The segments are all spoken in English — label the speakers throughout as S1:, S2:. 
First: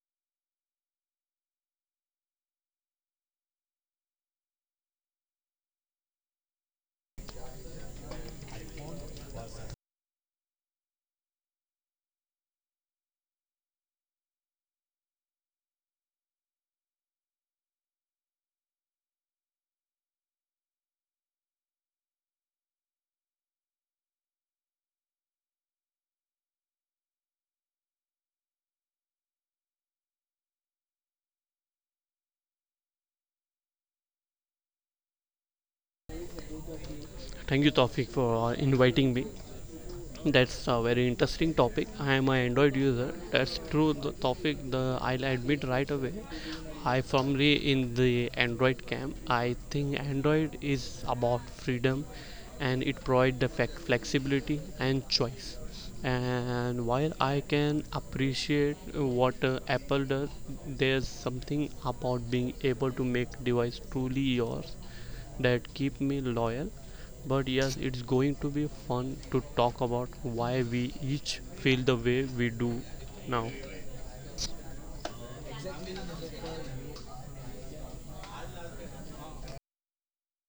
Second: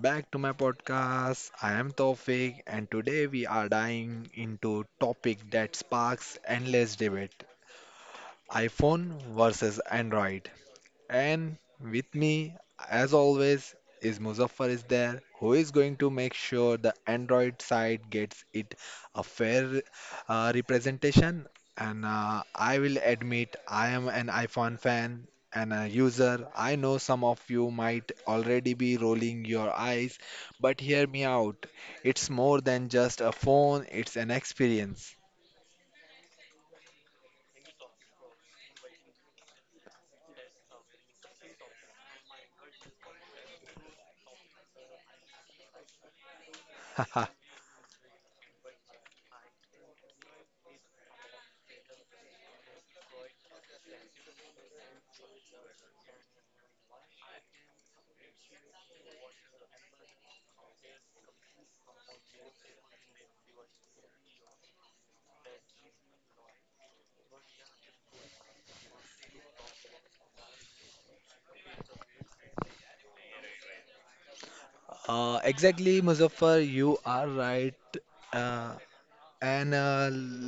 S1: back to my podcast. I am Tawfiq, and today we are diving into topic that sparks endless debate: iPhone versus Android. And with me, as always, is Muzaffar is there, who is going to make sure the Android side gets it a fair representation. And I will admit, I am an iPhone fan and a user. I know some of you might already be rolling your eyes, but hear me out. It's more than just a phone, it's an experience.
S2: Thank you, Tawfiq, for inviting me. That's a very interesting topic. I am an Android user. That's true. The topic, the I'll admit right away. I firmly in the Android camp. I think Android is about freedom, and it provides the flexibility and choice. And while I can appreciate what Apple does, there's something about being able to make device truly yours that keep me loyal. But yes, it's going to be fun to talk about why we each feel the way we do now.
S1: Exactly, Muzaffar, you are right. Uh, And uh,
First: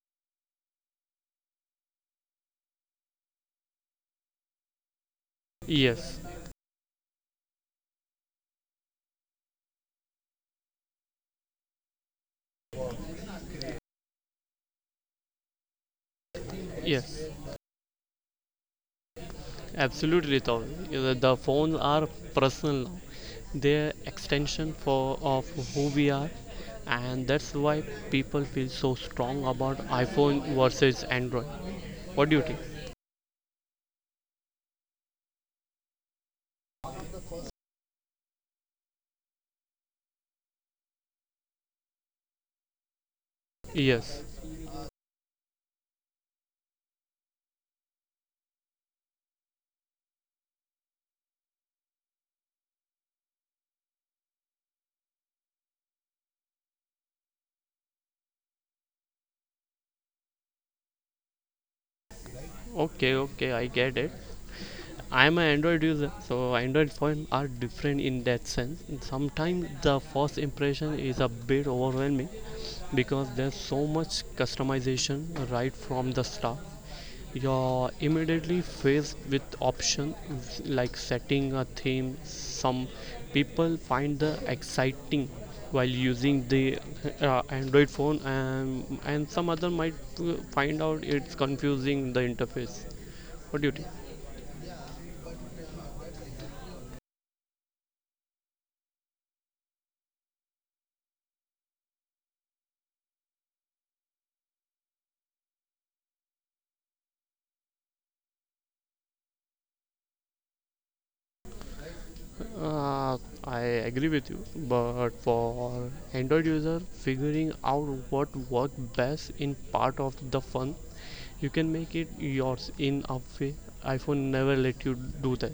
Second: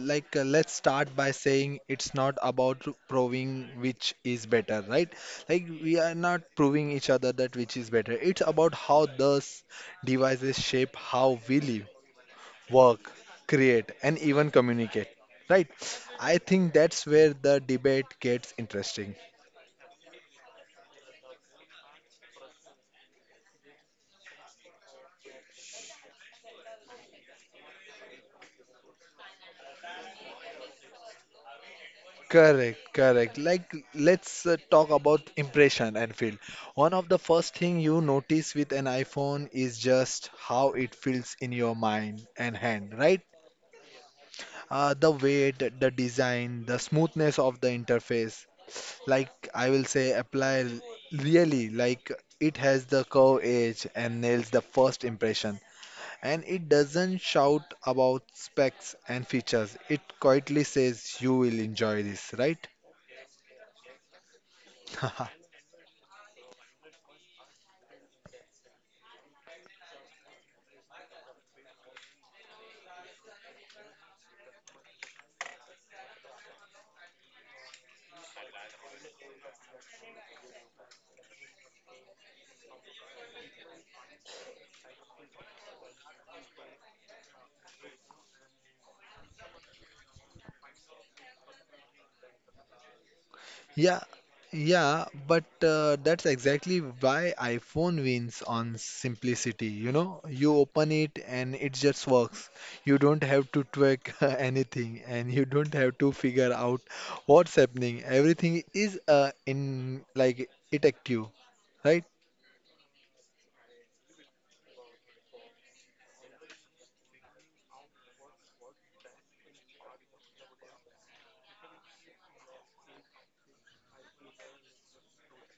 S1: like, uh, let's start by saying it's not about proving which is better, right? Like, we are
S2: Yes,
S1: not proving each other that which is better. It's about how those devices shape how we live, work, create, and even communicate, right? I think that's
S2: yes,
S1: where the debate gets interesting.
S2: absolutely, Taul. The phones are personal now. They're extension for of who we are, and that's why people feel so strong about iPhone versus Android. What do you think?
S1: Correct, correct. Like, let's talk about impression and feel. One of the first thing you notice with an iPhone is just how it feels in your mind and hand, right?
S2: Yes.
S1: The weight, the design, the smoothness of the interface. Like, I will say, apply really like it has the curve edge and nails the first impression. And it doesn't shout about specs and features. It quietly says you will enjoy this, right?
S2: Okay, okay, I get it. I'm an Android user, so Android phones are different in that sense. Sometimes the first impression is a bit overwhelming because there's so much customization right from the start. You're immediately faced with options like setting a theme. Some people find the exciting while using the Android phone, and some other might find out it's confusing the interface. What do you think?
S1: Yeah, yeah, but that's exactly why iPhone wins on simplicity. You know, you open it and it just works. You don't have to tweak anything and you don't have to figure out what's happening. Everything is in like it active, right?
S2: Uh, I agree with you, but for Android user, figuring out what work best in part of the fun, you can make it yours in a way. iPhone never let you do that.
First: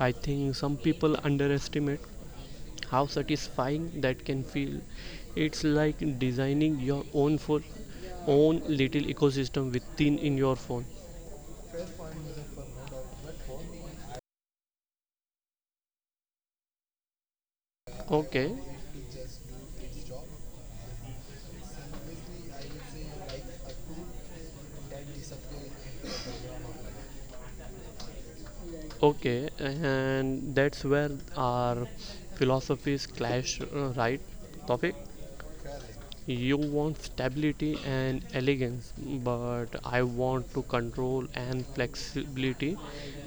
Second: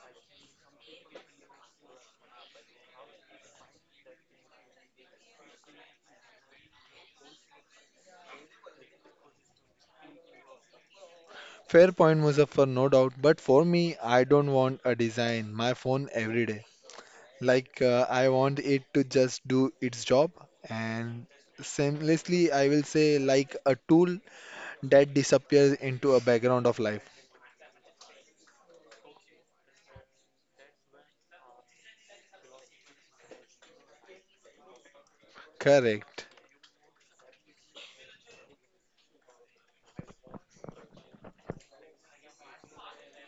S2: I think some people underestimate how satisfying that can feel. It's like designing your own phone, own little ecosystem within in your phone.
S1: Fair point, Muzaffar, no doubt. But for me, I don't want a design my phone every day. Like I
S2: Okay,
S1: want it to just do its job and seamlessly I will say like a tool that disappears into a background of life.
S2: okay, and that's where our philosophies clash, right? Topic.
S1: Correct.
S2: You want stability and elegance, but I want to control and flexibility,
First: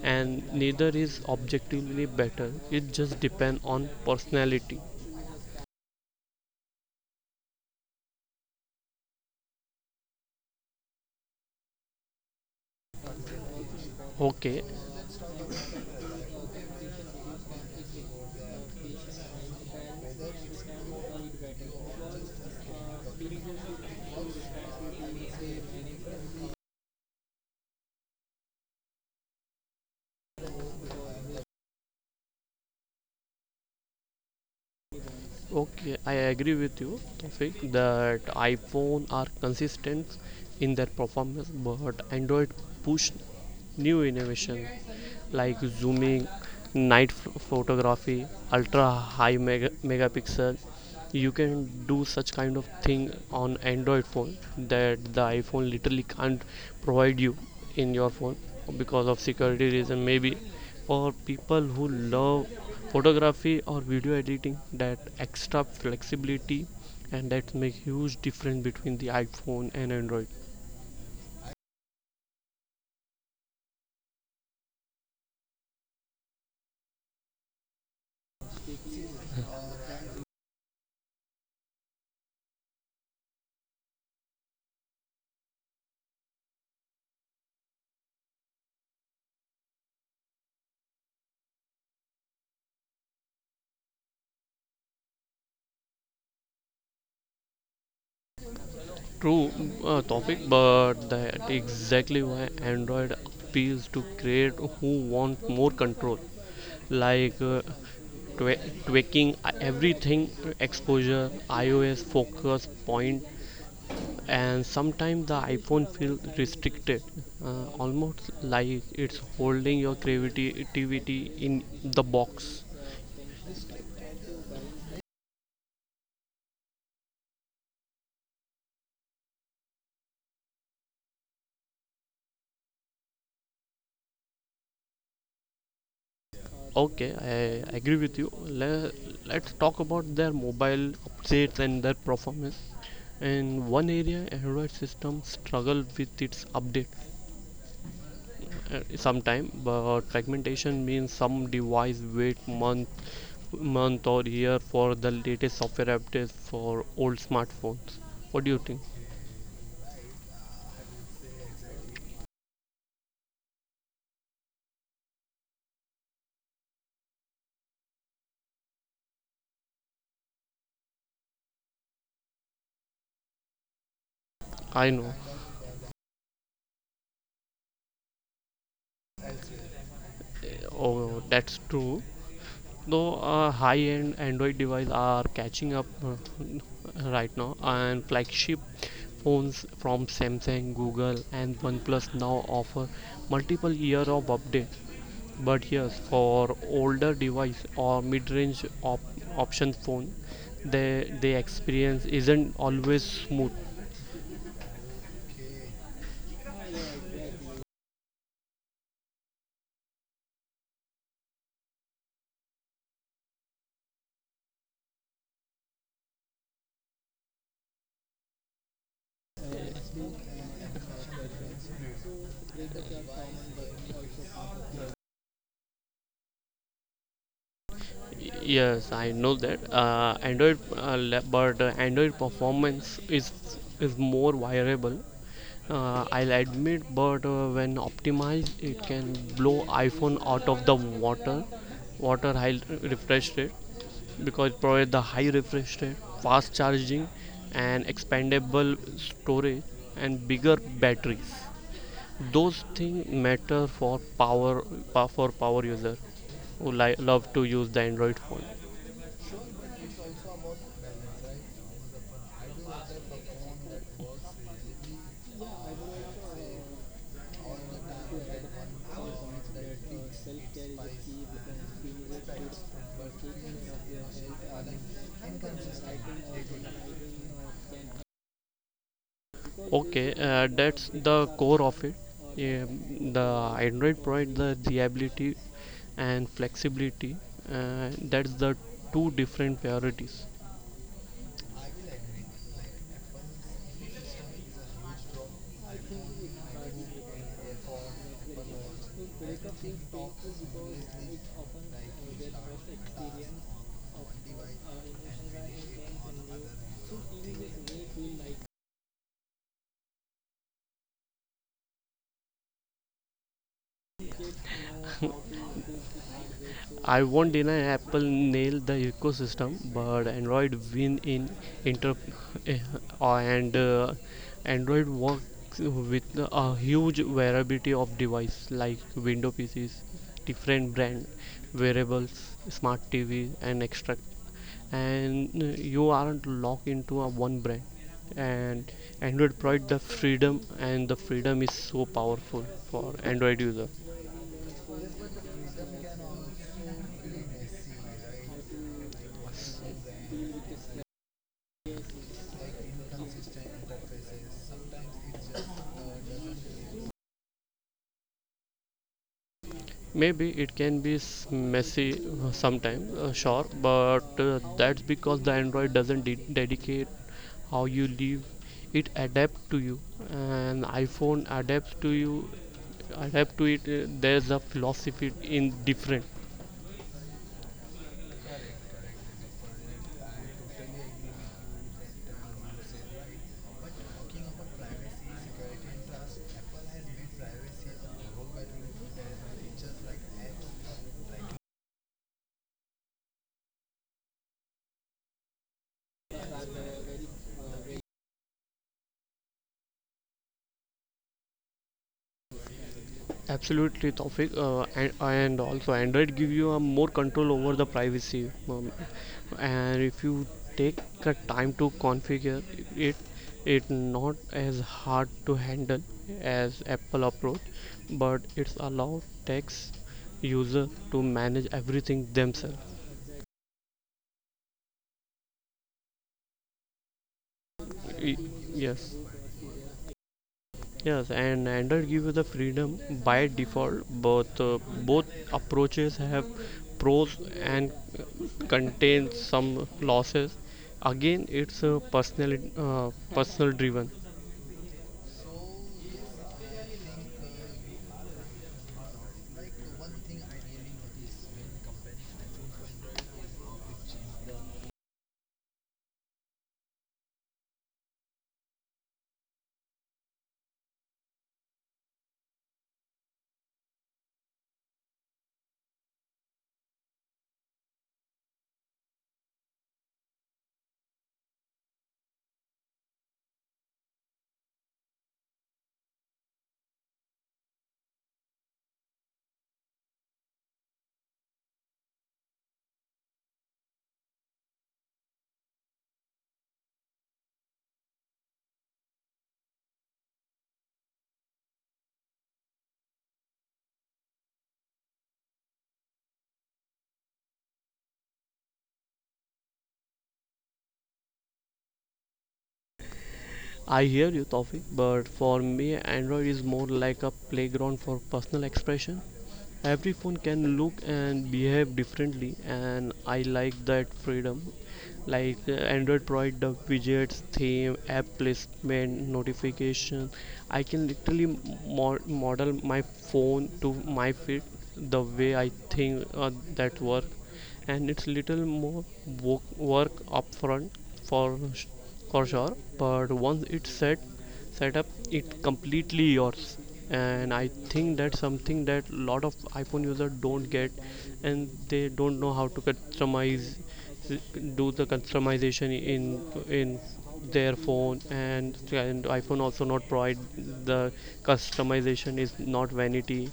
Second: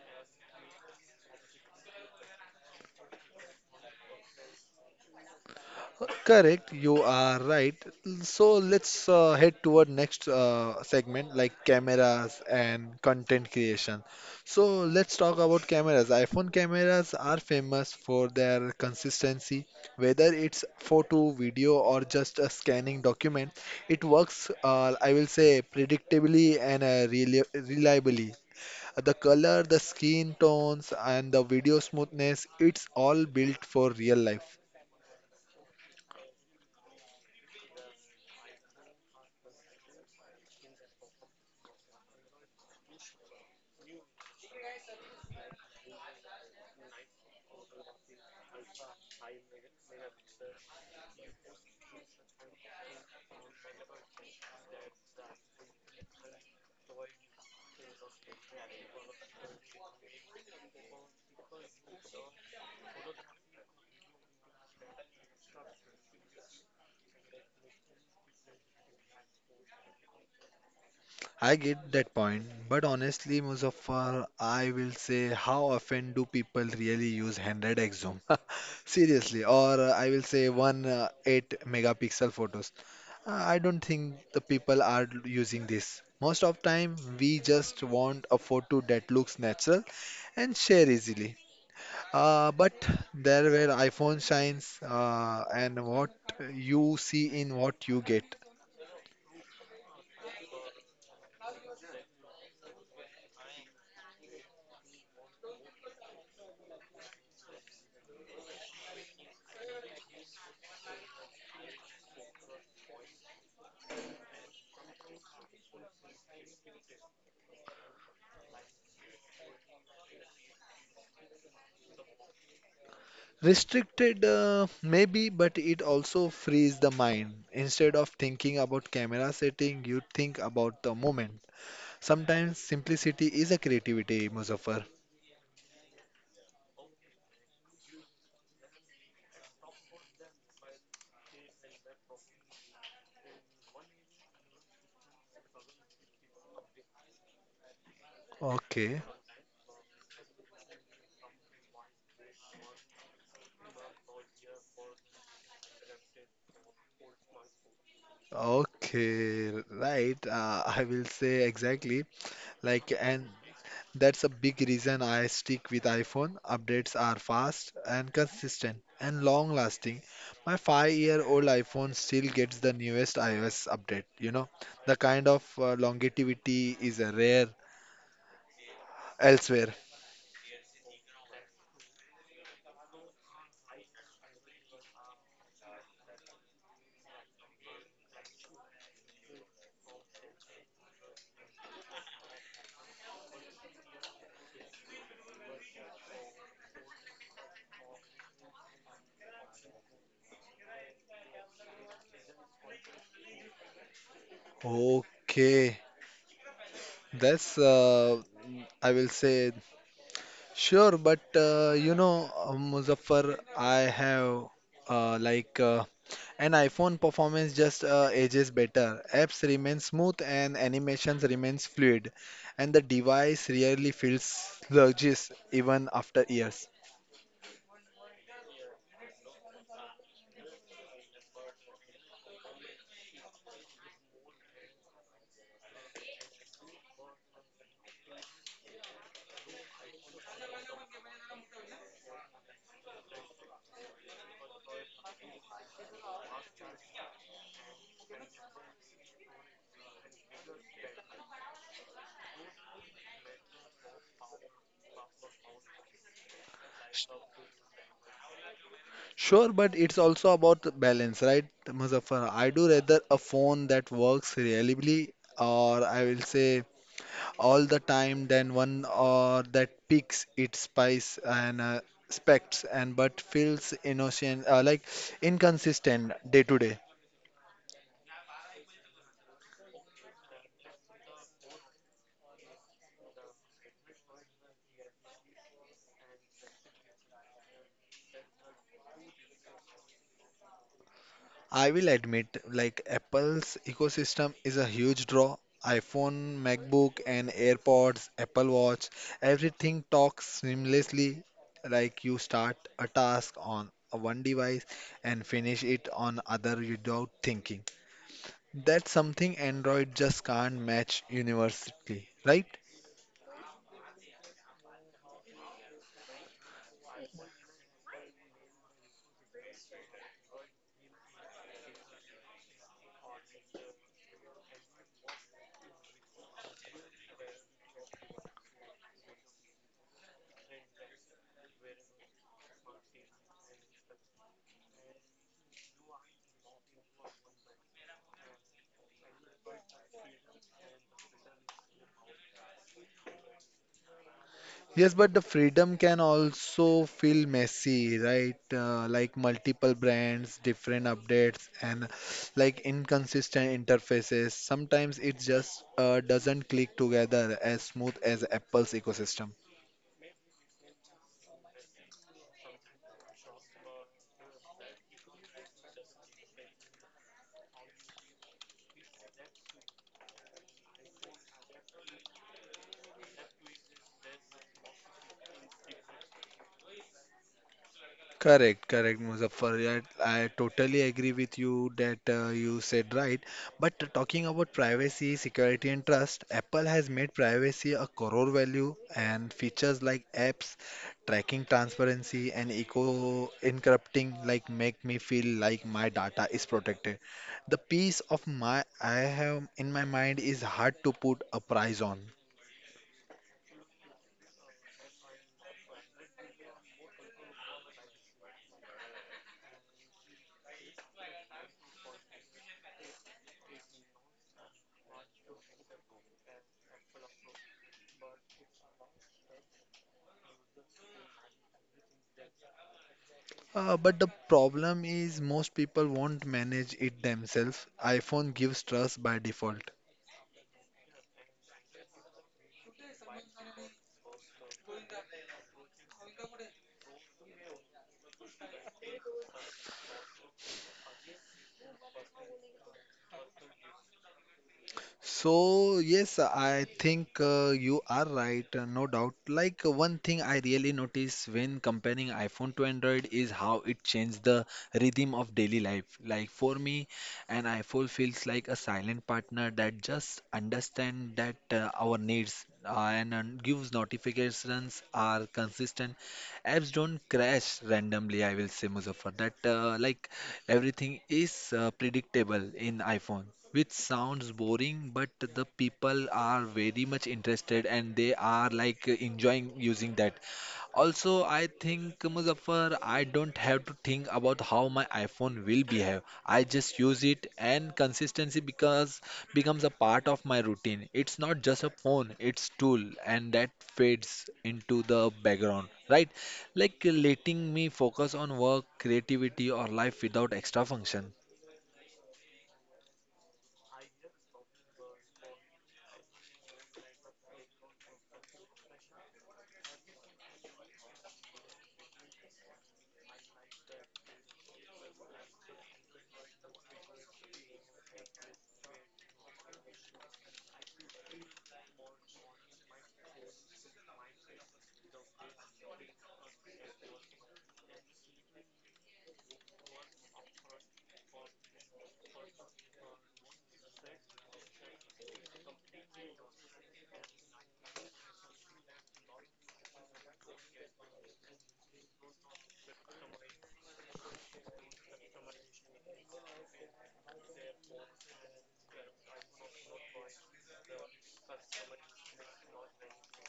S2: and neither is objectively better. It just depends on personality.
S1: Correct, you are right. So let's head toward next segment like cameras and content creation.
S2: Okay,
S1: So let's talk about cameras. iPhone cameras are famous for their consistency, whether it's photo, video, or just a scanning document. It works, I will say, predictably and reliably. The color, the skin tones, and the video smoothness, it's all built for real life.
S2: okay, I agree with you, Tawfiq, that iPhone are consistent in their performance, but Android push new innovation like zooming, photography, megapixel. You can do such kind of thing on Android phone that the iPhone literally can't provide you in your phone because of security reason maybe. For people who love photography or video editing, that extra flexibility and that make huge difference between the iPhone and Android.
S1: I get that point, but honestly, Muzaffar, I will say how often do people really use 100 x zoom? Seriously, or I will say one 8 megapixel photos. I don't think the people are using this. Most of time, we just want a photo that looks natural and share easily. But there were iPhone shines, and what you see in what you get.
S2: True, topic, but that exactly why Android appeals to create who want more control, like tweaking everything, exposure, iOS focus point. And sometimes the iPhone feels restricted, almost like it's holding your creativity in the box.
S1: Restricted, maybe, but it also frees the mind. Instead of thinking about camera setting, you think about the moment. Sometimes simplicity is a creativity, Muzaffar.
S2: Okay, I agree with you. Le- let's talk about their mobile updates and their performance. In one area, Android system struggled with its update,
S1: Okay,
S2: sometime, but fragmentation means some device wait month month or year for the latest software updates for old smartphones. What do you think?
S1: okay, right. I will say exactly, like, and that's a big reason I stick with iPhone. Updates are fast and consistent and long lasting. My 5-year-old iPhone still gets the newest iOS update. You know,
S2: I
S1: the
S2: know.
S1: kind of longevity is rare elsewhere.
S2: Oh, that's true, though high-end Android devices are catching up right now, and flagship phones from Samsung, Google, and OnePlus now offer multiple years of update. But yes, for older device or option phone, the experience isn't always smooth.
S1: Okay, that's I will say sure, but you know, Muzaffar, I have uh, like uh, and iPhone performance just ages better. Apps remain smooth and animations remains fluid, and the device rarely feels sluggish even after years.
S2: Yes, I know that. Android, but Android performance is more variable. I'll admit, but when optimized, it can blow iPhone out of the water. Water high refresh rate, because it provides the high refresh rate, fast charging, and expandable storage and bigger batteries. Those things matter for power, for power user who
S1: Sh-
S2: love to use the Android phone.
S1: Sure, but it's also about the balance, right, Muzaffar? I do rather a phone that works reliably, or I will say all the time, than one or that picks its spice and specs and but feels innocent, like inconsistent day to day.
S2: Okay, that's the core of it. The Android provides the reliability and flexibility. That's the two different priorities.
S1: I will admit, like Apple's ecosystem is a huge draw. iPhone, MacBook, and AirPods, Apple Watch, everything talks seamlessly. Like you start a task on a one device and finish it on other without thinking. That's something Android just can't match universally, right?
S2: I won't deny Apple nailed the ecosystem, but Android win in inter and Android works with a huge variety of device like Windows PCs, different brand wearables, smart TV, and extra. And you aren't locked into a one brand. And Android provides the freedom, and the freedom is so powerful for Android user.
S1: Yes, but the freedom can also feel messy, right? Like multiple brands, different updates, and like inconsistent interfaces. Sometimes it just doesn't click together as smooth as Apple's ecosystem.
S2: Maybe it can be messy sometimes, sure, but that's because the Android doesn't dedicate how you live. It adapts to you, and iPhone adapts to you. Adapt to it. There's a philosophy in different.
S1: Correct, correct, Muzaffar. Yeah, I totally agree with you that you said right. But talking about privacy, security, and trust, Apple has made privacy a core value, and features like apps, tracking transparency, and eco encrypting like make me feel like my data is protected. The peace of my I have in my mind is hard to put a price on.
S2: Absolutely, Taufik, and also Android give you a more control over the privacy. And if you take a time to configure it, it's not as hard to handle as Apple approach, but it's allow text user to manage everything themselves.
S1: But the problem is most people won't manage it themselves.
S2: Y-
S1: iPhone gives
S2: yes,
S1: trust by default.
S2: yes, and Android gives you the freedom by default. Both both approaches have pros and contain some losses. Again, it's a personal, personal driven.
S1: So, yes, I think you are right, no doubt. Like, one thing I really notice when comparing iPhone to Android is how it changed the rhythm of daily life. Like, for me, an iPhone feels like a silent partner that just understands that our needs and gives notifications are consistent. Apps don't crash randomly, I will say, Muzaffar. That, like, everything is predictable in iPhone which sounds boring, but the people are very much interested and they are like enjoying using that. Also, I think Muzaffar, I don't have to think about how my iPhone will behave. I just use it, and consistency because becomes a part of my routine. It's not just a phone; it's tool, and that fades into the background, right? Like letting me focus on work, creativity, or life without extra function.
S2: I hear you, Tawfiq, but for me, Android is more like a playground for personal expression. Every phone can look and behave differently, and I like that freedom. Like, Android provide the widgets, theme, app placement, notification. I can literally model my phone to my fit the way I think that work. And it's little more work, work upfront for for sure, but once it's set up it completely yours. And I think that's something that a lot of iPhone users don't get, and they don't know how to customize, do the customization in their phone. And iPhone also not provide the customization is not vanity,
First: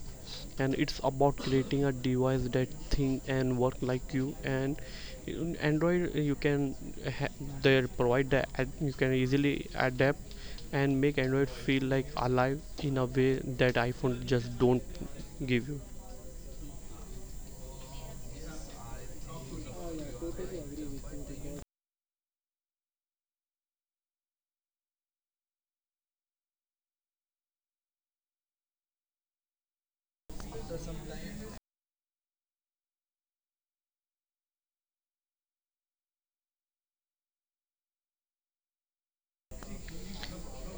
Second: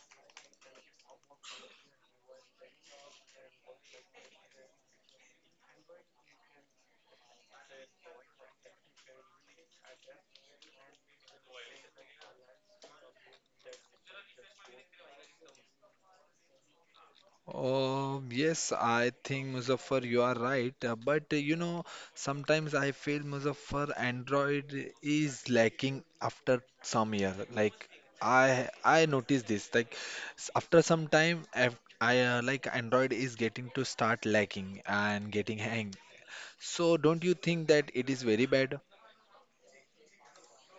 S2: and it's about creating a device that think and work like you. And in Android you can ha- they provide the you can easily adapt and make Android feel like alive in a way that iPhone just don't give you.
S1: Yes, I think Muzaffar, you are right. But you know, sometimes I feel Muzaffar Android is lacking after some year. Like I noticed this. Like after some time, I like Android is getting to start lacking and getting hang. So don't you think that it is very bad?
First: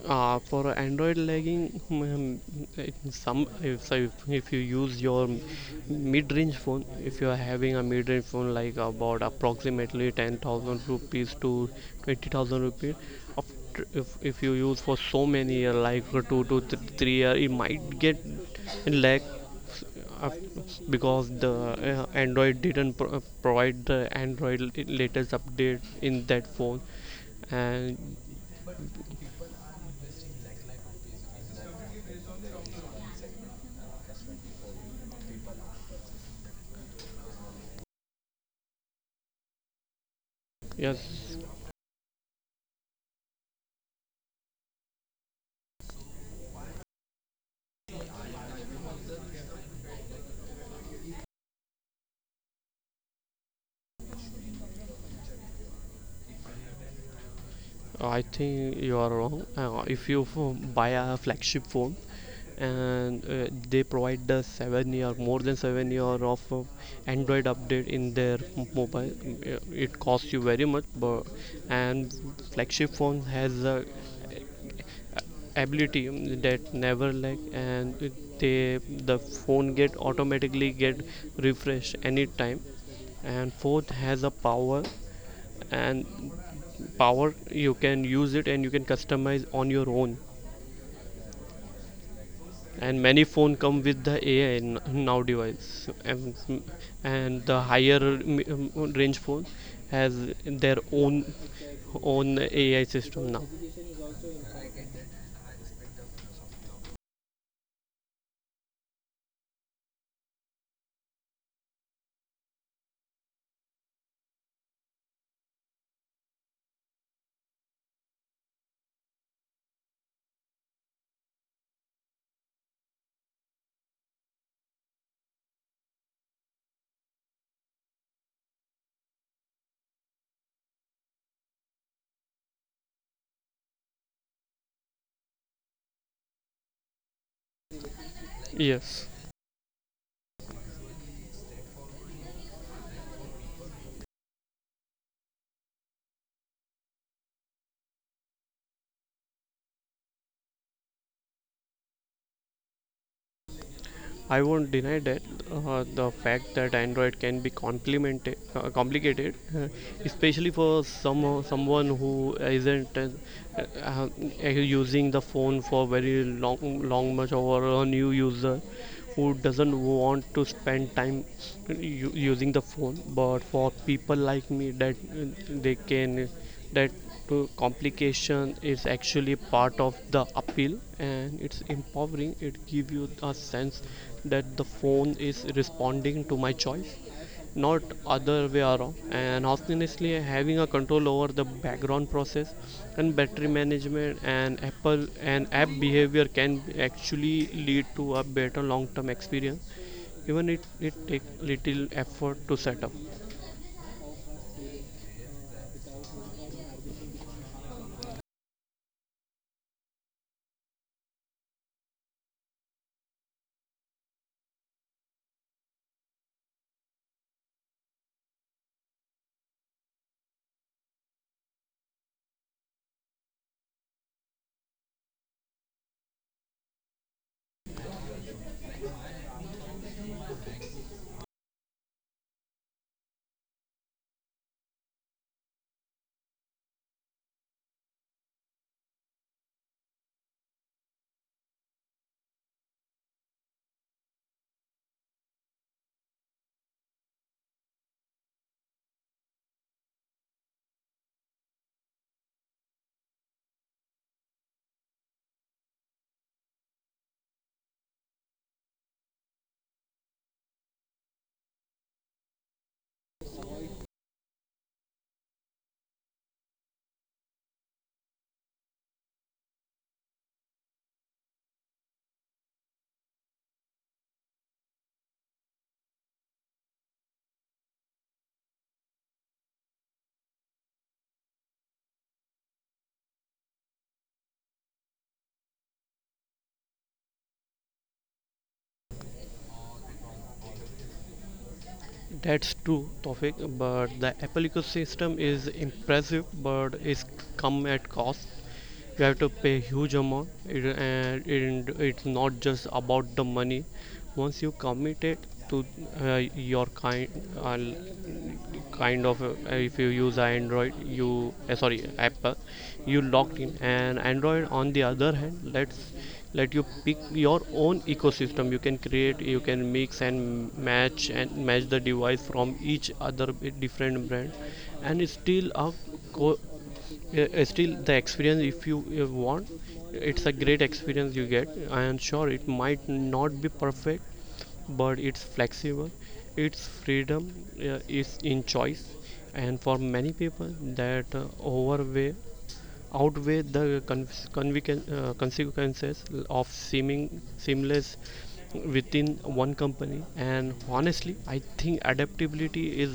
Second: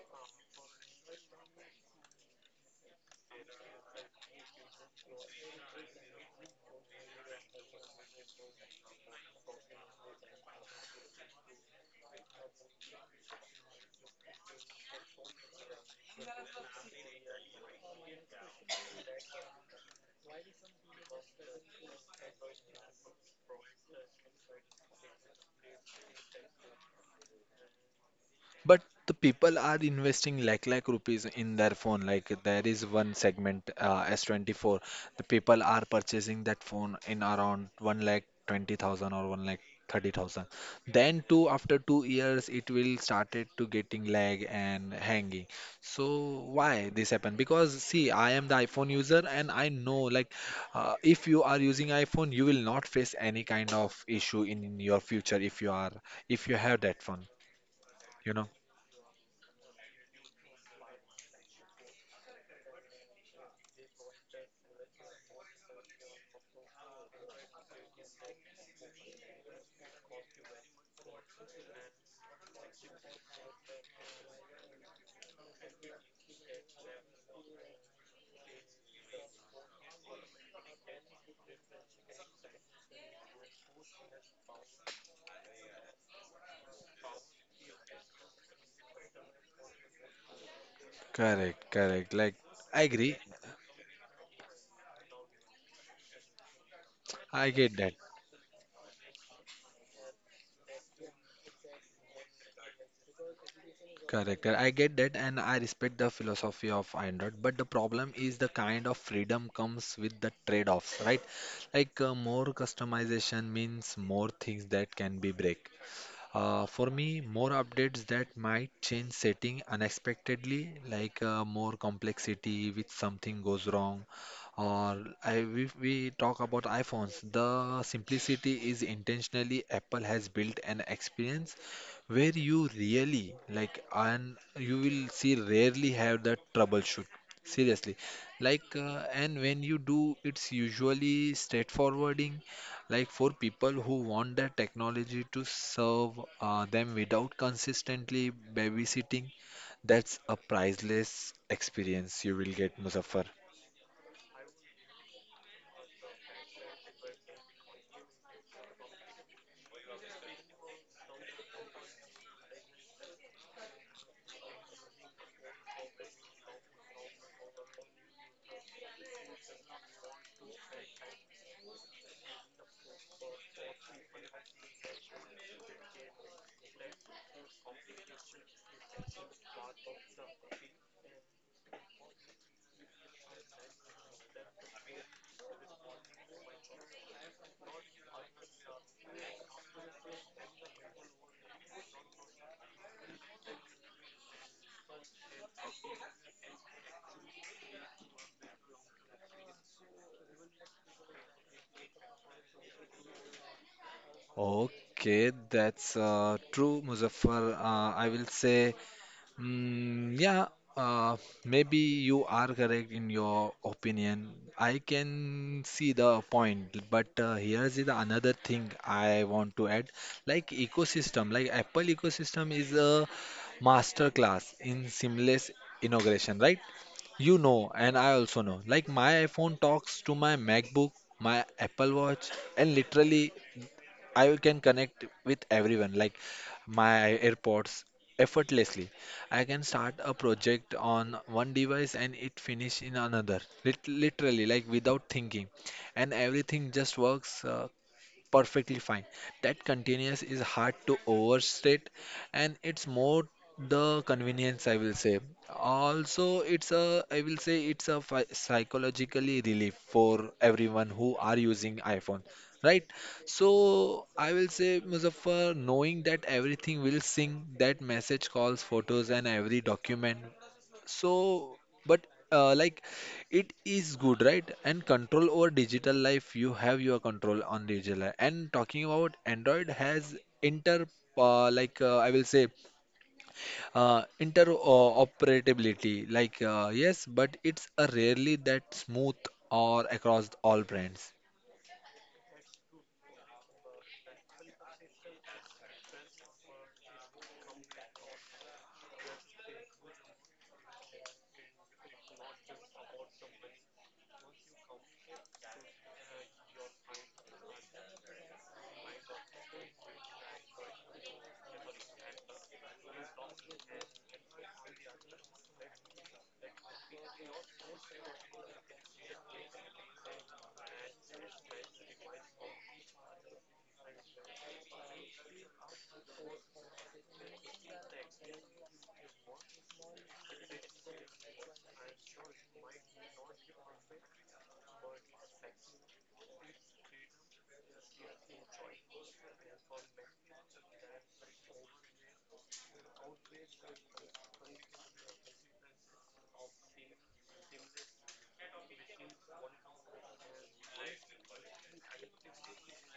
S2: For Android lagging, it- some if, so if you use your mid-range phone, if you are having a mid-range phone like about approximately 10,000 rupees to 20,000 rupees, after, if you use for so many year, like for two to 3 year, it might get lag because the Android didn't provide the Android latest update in that phone, and
S1: But the people are investing lakh lakh rupees in their phone. Like there is one segment S24. The people are purchasing that phone in around one lakh 20,000 or one lakh 30,000. Then
S2: yes.
S1: 2 years, it will started to getting lag and hanging. So why this happened? Because see, I am the iPhone user and I know like if you are using iPhone, you will not face any kind of issue in your future if you have that phone.
S2: I
S1: You know.
S2: think you are wrong. If you buy a flagship phone and they provide the 7 year, more than 7 year of Android update in their mobile, it costs you very much. But and flagship phone has a ability that never lag, and they the phone get automatically get refreshed anytime and fourth has a power. And power you can use it and you can customize on your own.
S1: Correct, correct. Like, I
S2: And
S1: agree.
S2: many phone come with the AI now device, and
S1: I
S2: the
S1: get that.
S2: higher range phone has their own AI system now.
S1: Correct. I get that, and I respect the philosophy of Android. But the problem is the kind of freedom comes with the trade-offs, right? Like, more customization means more things that can be break. For me, more updates that might change setting unexpectedly, like more complexity with something goes wrong, or if we talk about iPhones, the simplicity is intentionally Apple has built an experience where you really like and you will see rarely have the troubleshoot. Seriously, like
S2: Yes.
S1: and when you do, it's usually straightforwarding like for people who want the technology to serve them without consistently babysitting that's a priceless experience you will get Muzaffar.
S2: I won't deny that the fact that Android can be complimented, complicated, especially for someone who isn't uh, using the phone for very long, long much, or a new user who doesn't want to spend time using the phone. But for people like me, that that to complication is actually part of the appeal, and it's empowering. It gives you a sense that the phone is responding to my choice, not other way around. And honestly, having a control over the background process and battery management and apple and app behavior can actually lead to a better long term experience, even if it takes little effort to set up.
S1: Okay, that's true, Muzaffar, I will say. Mm, yeah, uh, maybe you are correct in your opinion. I can see the point, but here is the another thing I want to add. Like ecosystem, like Apple ecosystem is a master class in seamless integration, right? You know, and I also know. Like my iPhone talks to my MacBook, my Apple Watch, and literally I can connect with everyone, like my AirPods, effortlessly. I can start a project on one device and it finish in another, literally, like without thinking. And everything just works. Perfectly fine. That convenience is hard to overstate, and it's more the convenience, I will say. Also, I will say, it's a psychologically relief for everyone who are using iPhone, right? So I will say, Muzaffar, knowing that everything will sync, that message calls, photos, and every document. So but like it is good, right? And control over digital life, you have your control on digital life. And talking about Android has inter like I will say interoperability, like, yes, but it's a rarely that smooth or across all brands.
S2: That's true, Tofik, but the Apple ecosystem is impressive, but it's come at cost. You have to pay huge amount, it's not just about the money. Once you commit it to your kind, uh, kind of if you use Android you sorry Apple, you locked in. And Android on the other hand let's let you pick your own ecosystem. You can create, you can mix and match the device from each other, different brand, and it's still a co- yeah, still the experience if you want, it's a great experience you get. I am sure it might not be perfect, but it's flexible. It's freedom is in choice, and for many people that overweight outweigh the consequences of seeming seamless within one company. And honestly, I think adaptability is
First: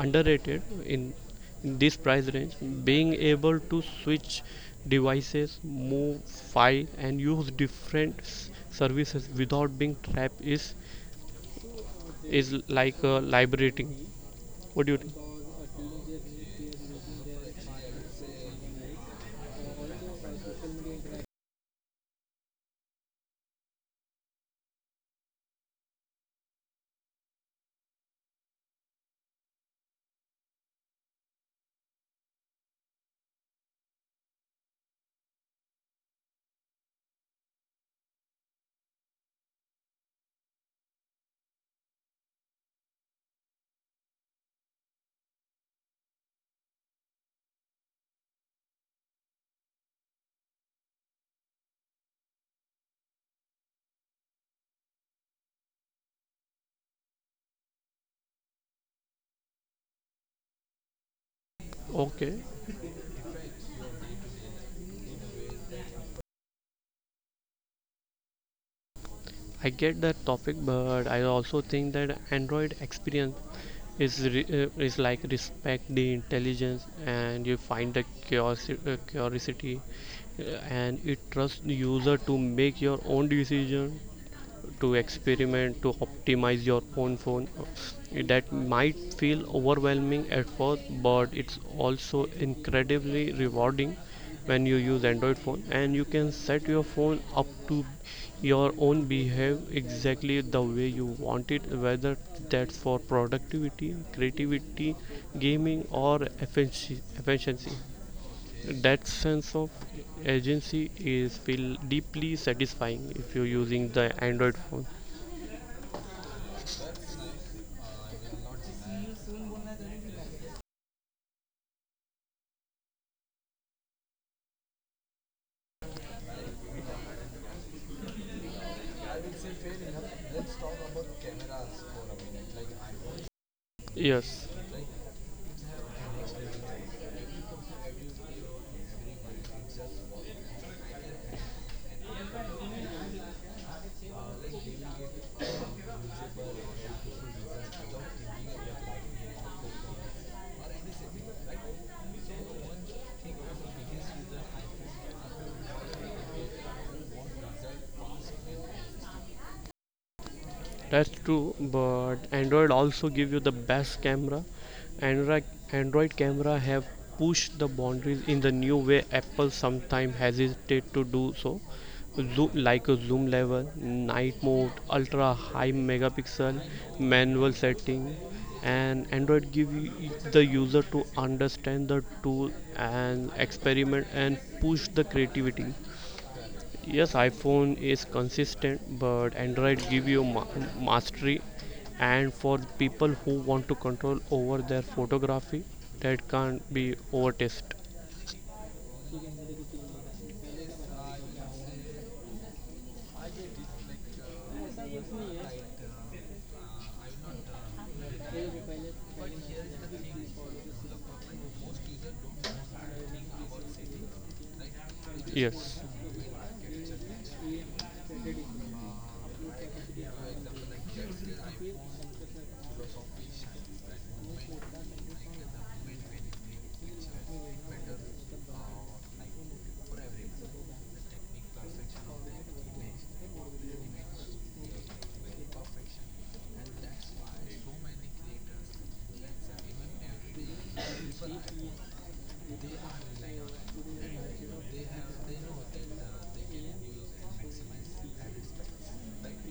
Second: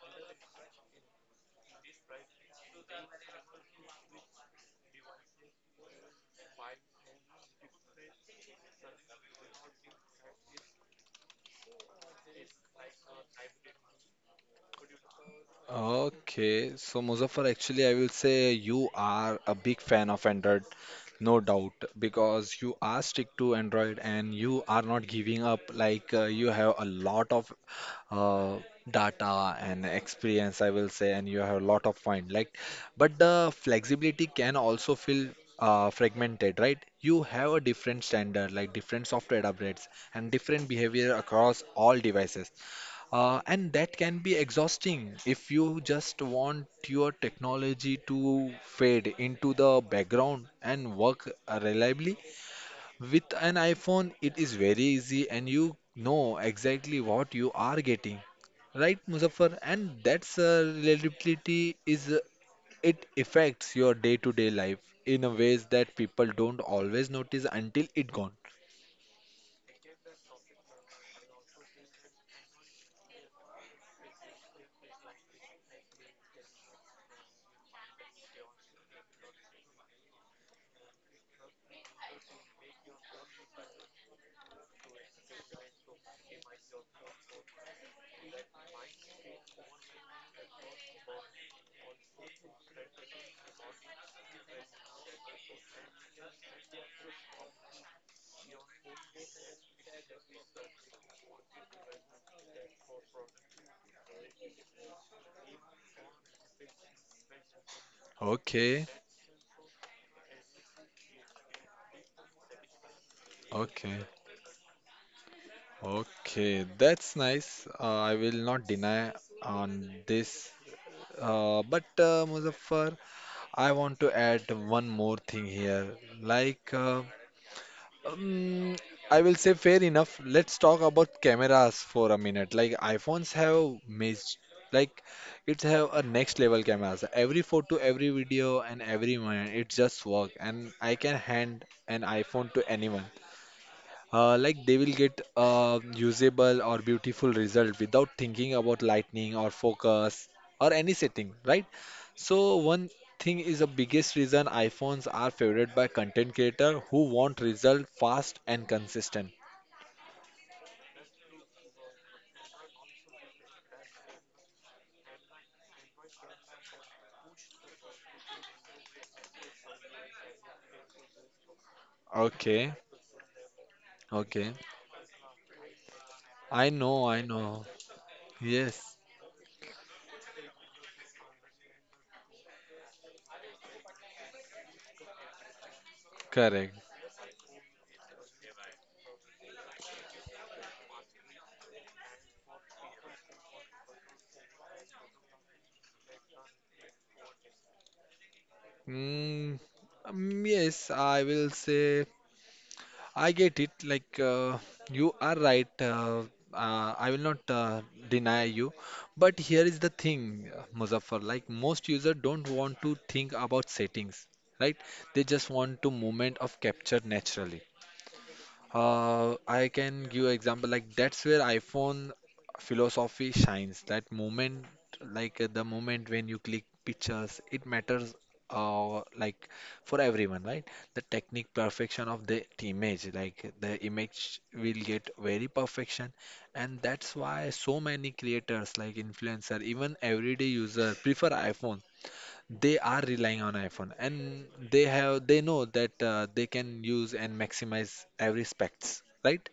S2: underrated in this price range. Being able to switch devices, move file and use different services without being trapped is like liberating. What do you think?
S1: Okay, so Muzaffar, actually, I will say you are a big fan of Android, no doubt, because you are stick to Android and you are not giving up. Like you have a lot of uh, data and experience, I will say, and you have a lot of mind. Like, but the flexibility can also feel fragmented, right? You have a different standard, like different software upgrades and different behavior across all devices. And that can be exhausting if you just want your technology to fade into the background and work reliably. With an iPhone, it is very easy and you know exactly what you are getting. Right, Muzaffar? And that's reliability is
S2: Okay,
S1: it affects your day-to-day life in a ways that people don't always notice until it gone.
S2: I get that topic, but I also think that Android experience is re, is like respect the intelligence and you find the curiosity, uh, and it trusts the user to make your own decision, to experiment, to optimize your own phone. That might feel overwhelming at first, but it's also incredibly rewarding. When you use Android phone and you can set your phone up to your own behave exactly the way you want it, whether that's for productivity, creativity, gaming, or efficiency,
S1: Okay,
S2: that sense of agency is feel deeply satisfying if you're using
S1: okay.
S2: the Android phone.
S1: Okay, that's nice. I will not deny on this. But Muzaffar, I want to add one more thing here. Like, uh, um, I will say fair enough. Let's talk about cameras for a minute. Like, iPhones have missed,
S2: Yes,
S1: like, it have a next level cameras. Every photo, every video, and every moment, it just work. And I can hand an iPhone to anyone, like they will get a usable or beautiful result without thinking about lightning or focus or any setting, right? So one thing is the biggest reason iPhones are favored by content creator who want result fast and consistent.
S2: that's true. But Android also give you the best camera. Android Android camera have pushed the boundaries in the new way Apple sometimes hesitate to do so. Zoom,
S1: Okay,
S2: like a zoom level, night
S1: okay,
S2: mode, ultra high megapixel,
S1: I know, I
S2: manual
S1: know,
S2: setting.
S1: yes,
S2: And Android give you the user to understand the tool and experiment and push the creativity.
S1: correct.
S2: Yes, iPhone is consistent, but Android give you mastery. And for people who want to control over their photography, that can't be overtest.
S1: mm, yes, I will say I get it. You are right. I will not deny you, but here is the thing, Muzaffar. Like most users don't want to think about settings, right? They just want
S2: Yes.
S1: to moment of capture naturally. I can give example like that's where iPhone philosophy shines. That moment, the moment when you click pictures, it matters. Like for everyone, right? The technique perfection of the image, like the image will get very perfection, and that's why so many creators, like influencer, even everyday user, prefer iPhone. They are relying on iPhone and they know that they can use and maximize every specs, right?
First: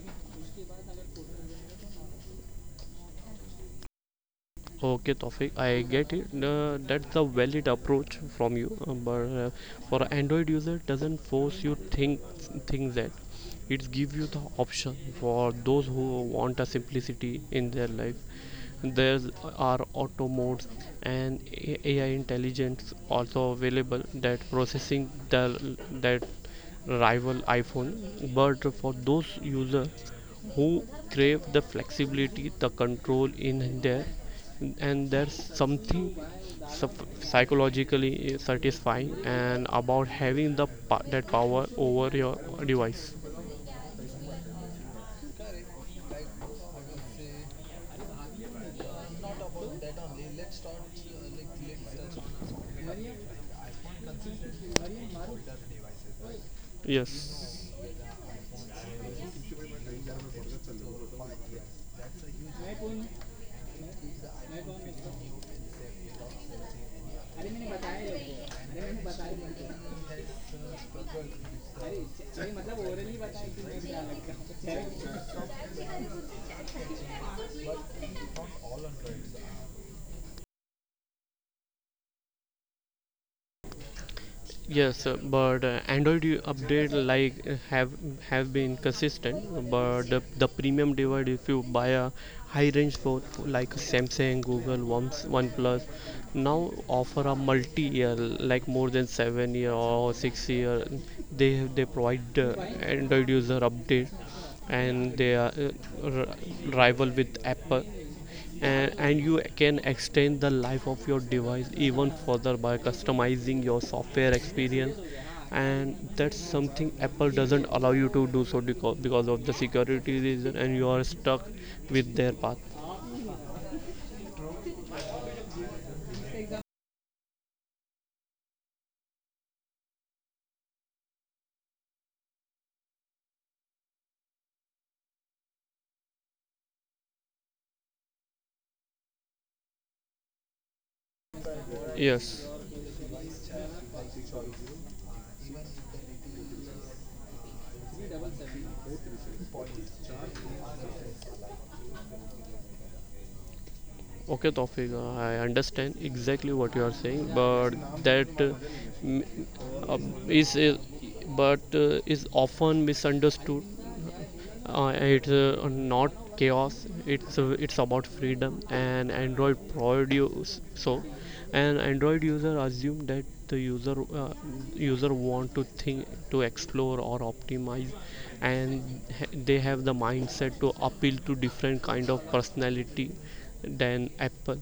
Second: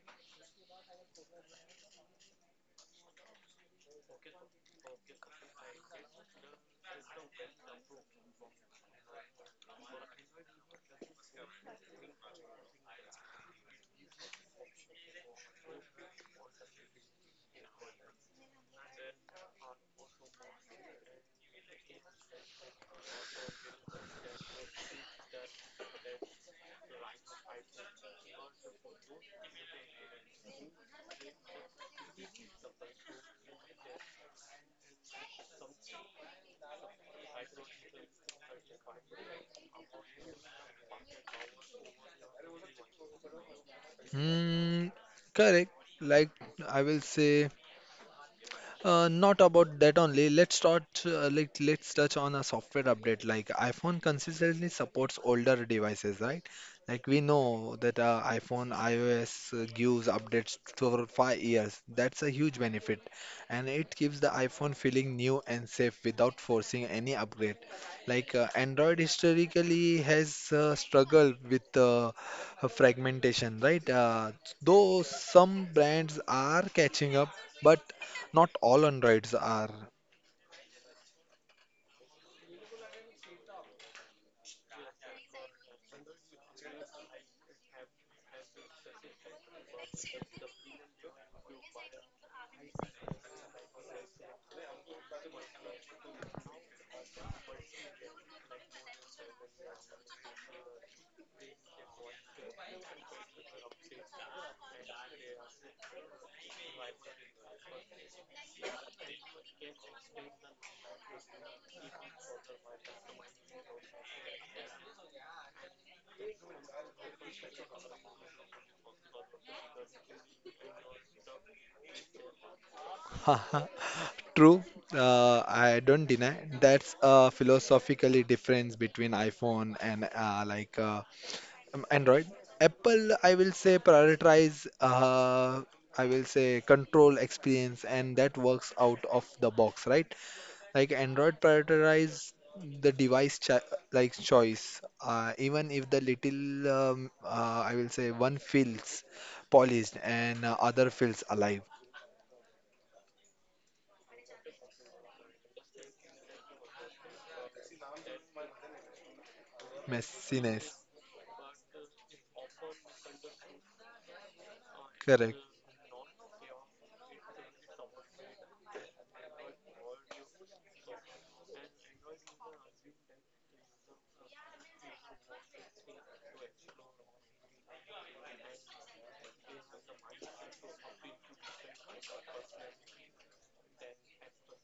S2: Okay, Tofik, I get it. That's a valid approach from you, but for Android user, it doesn't force you think things that it gives you the option for those who want a simplicity in their life. There are auto modes and AI intelligence also available that processing the that rival iPhone, but for those users who crave the flexibility, the control in there, and there's something psychologically satisfying and about having the that power over your device.
S1: Mm, correct. Like I will say. Not about that only. Let's start. Like let's touch on a software update. Like iPhone consistently supports older devices, right? Like we
S2: Yes.
S1: know that iPhone iOS gives updates for 5 years. That's a huge benefit, and it keeps the iPhone feeling new and safe without forcing any upgrade. Android historically has struggled with fragmentation, right? Though some brands are catching up. But not all Androids are.
S2: Yes, but Android update like have been consistent. But the premium device, if you buy a high range phone like Samsung, Google, OnePlus, now offer a multi year, like more than 7 year or 6 year. They provide Android user update, and they are rival with Apple. And you can extend the life of your device even further by customizing your software experience. And that's something Apple doesn't allow you to do so, because of the security reason, and you are stuck with their path.
S1: True, I don't deny. That's a philosophically difference between iPhone and Android. Apple, I will say, prioritize. I will say control experience, and that works out of the box, right? Like Android prioritize
S2: Yes.
S1: the device cho like choice, even if the little I will say one feels polished and other feels alive.
S2: Okay, Tawfiq, I understand exactly what you are saying, but that m- uh, is
S1: Messiness,
S2: but is often misunderstood. It's
S1: correct.
S2: not chaos, it's about freedom, and Android produce so. And Android user assume that the user user want to think to explore or optimize. And they have the mindset to appeal to different kind of personality than Apple.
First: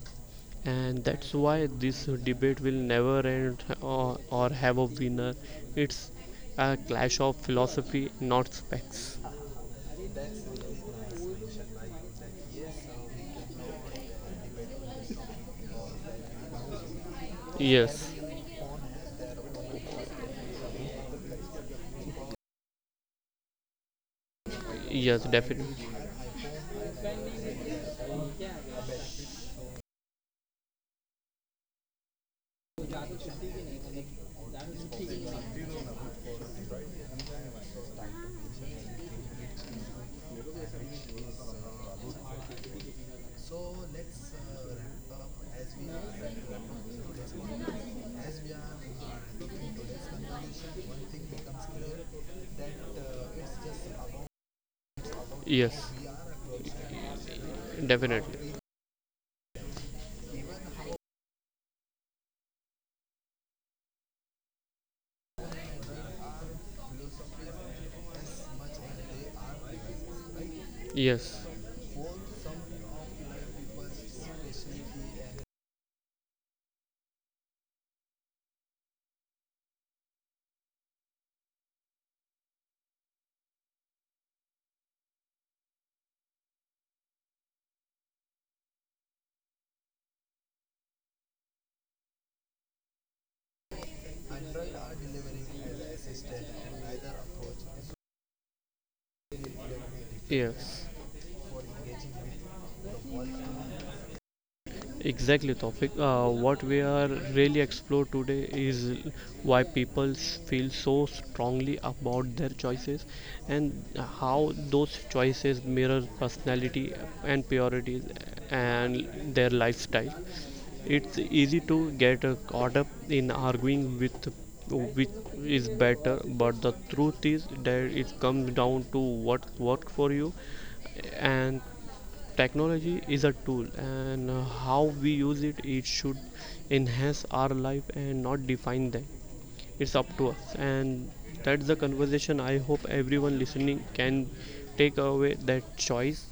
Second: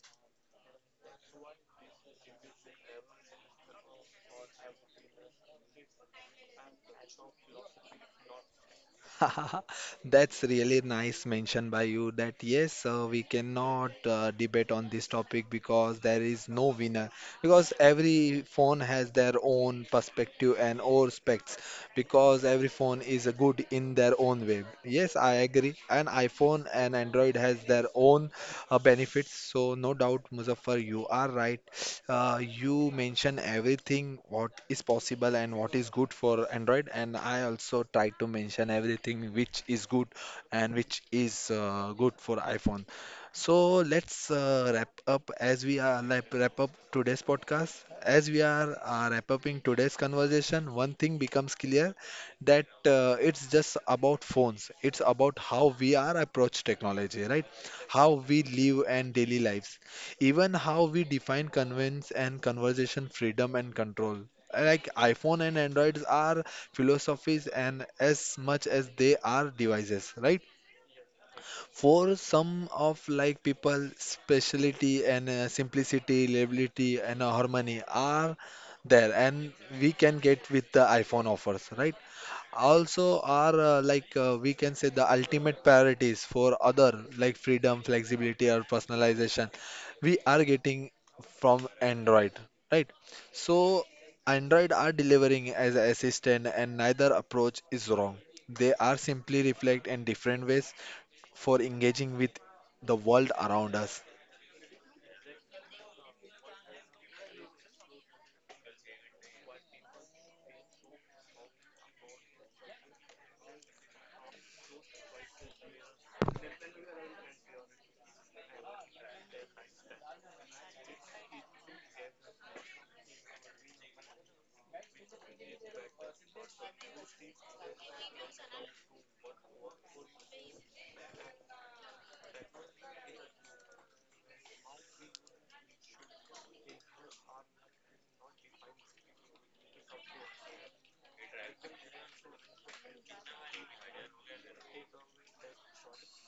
S2: And that's why this debate will never end, or have a winner. It's a clash of philosophy, not specs.
S1: That's really nice mention by you that yes, we cannot debate on this topic because there is no winner. Because
S2: Yes.
S1: every phone has their own perspective and or specs. Because every phone is good in their own way. Yes,
S2: Yes,
S1: I
S2: definitely.
S1: agree. And iPhone and Android has their own benefits. So no doubt, Muzaffar, you are right. You mention everything what is possible and what is good for Android, and I also try to mention everything which is good and which is good for iPhone. So let's wrap up as we are like wrap up today's podcast. As we are wrap upping today's conversation, one thing becomes clear that it's just about phones. It's about how
S2: Yes,
S1: we are approach technology, right? How
S2: definitely.
S1: we live and daily lives, even how we define convenience and conversation freedom and control. Like iPhone and Androids are philosophies and as much as they are devices, right?
S2: Yes.
S1: For some of like people, speciality and simplicity, reliability and harmony are there and we can get with the iPhone offers, right? Also are we can say the ultimate priorities for other like freedom flexibility or personalization we are getting from Android, right? So Android are delivering as an assistant and neither approach is wrong. They are simply reflect in different ways
S2: Yes.
S1: for engaging with the world around us.
S2: Exactly, topic. What we are really explore today is why people feel so strongly about their choices, and how those choices mirror personality and priorities and their lifestyle. It's easy to get caught up in arguing with which is better, but the truth is that it comes down to what worked for you. And technology is a tool, and how we use it, it should enhance our life and not define them. It's up to us, and that's the conversation. I hope everyone listening can take away that choice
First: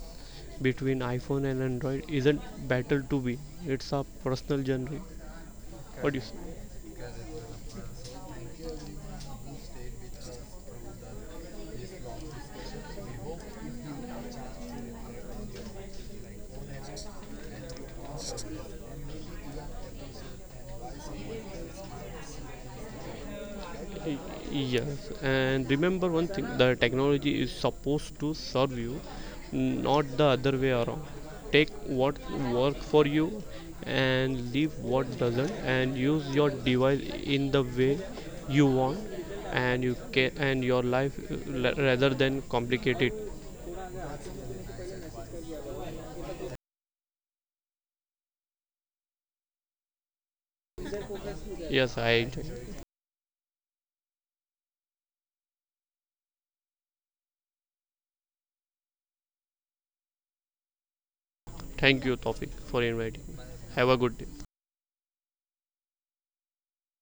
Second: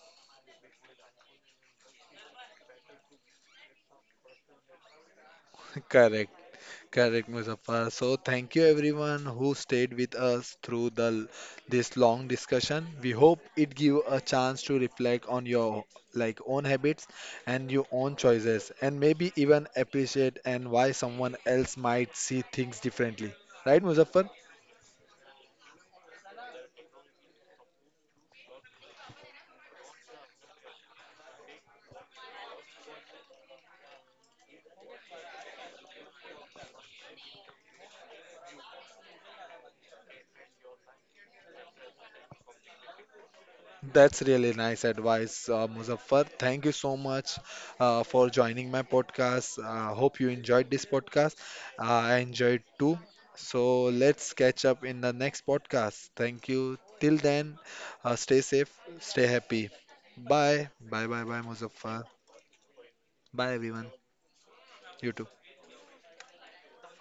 S2: between iPhone and Android isn't battle to win. It's a personal journey. What do you
S1: Correct.
S2: say?
S1: Correct, Muzaffar. So, thank you everyone who stayed with us through the this long discussion. We hope it give a chance to reflect on your like own habits and your own choices, and maybe even appreciate and why someone else might see things differently. Right, Muzaffar?
S2: Yes, and remember one thing, the technology is supposed to serve you, not the other way around. Take what works for you and leave what doesn't, and use your device in the way you want and you can and your life rather than complicate it.
S1: That's really nice advice, Muzaffar. Thank you so much for joining my podcast. Hope you enjoyed this podcast.
S2: Yes,
S1: Uh,
S2: I
S1: I
S2: enjoy.
S1: enjoyed too. So let's catch up in the next podcast. Thank you. Till then, stay safe, stay happy. Bye. Bye bye, Muzaffar.
S2: Thank you, Tofik, for inviting me.
S1: Bye
S2: Have
S1: everyone.
S2: a good day.
S1: You too.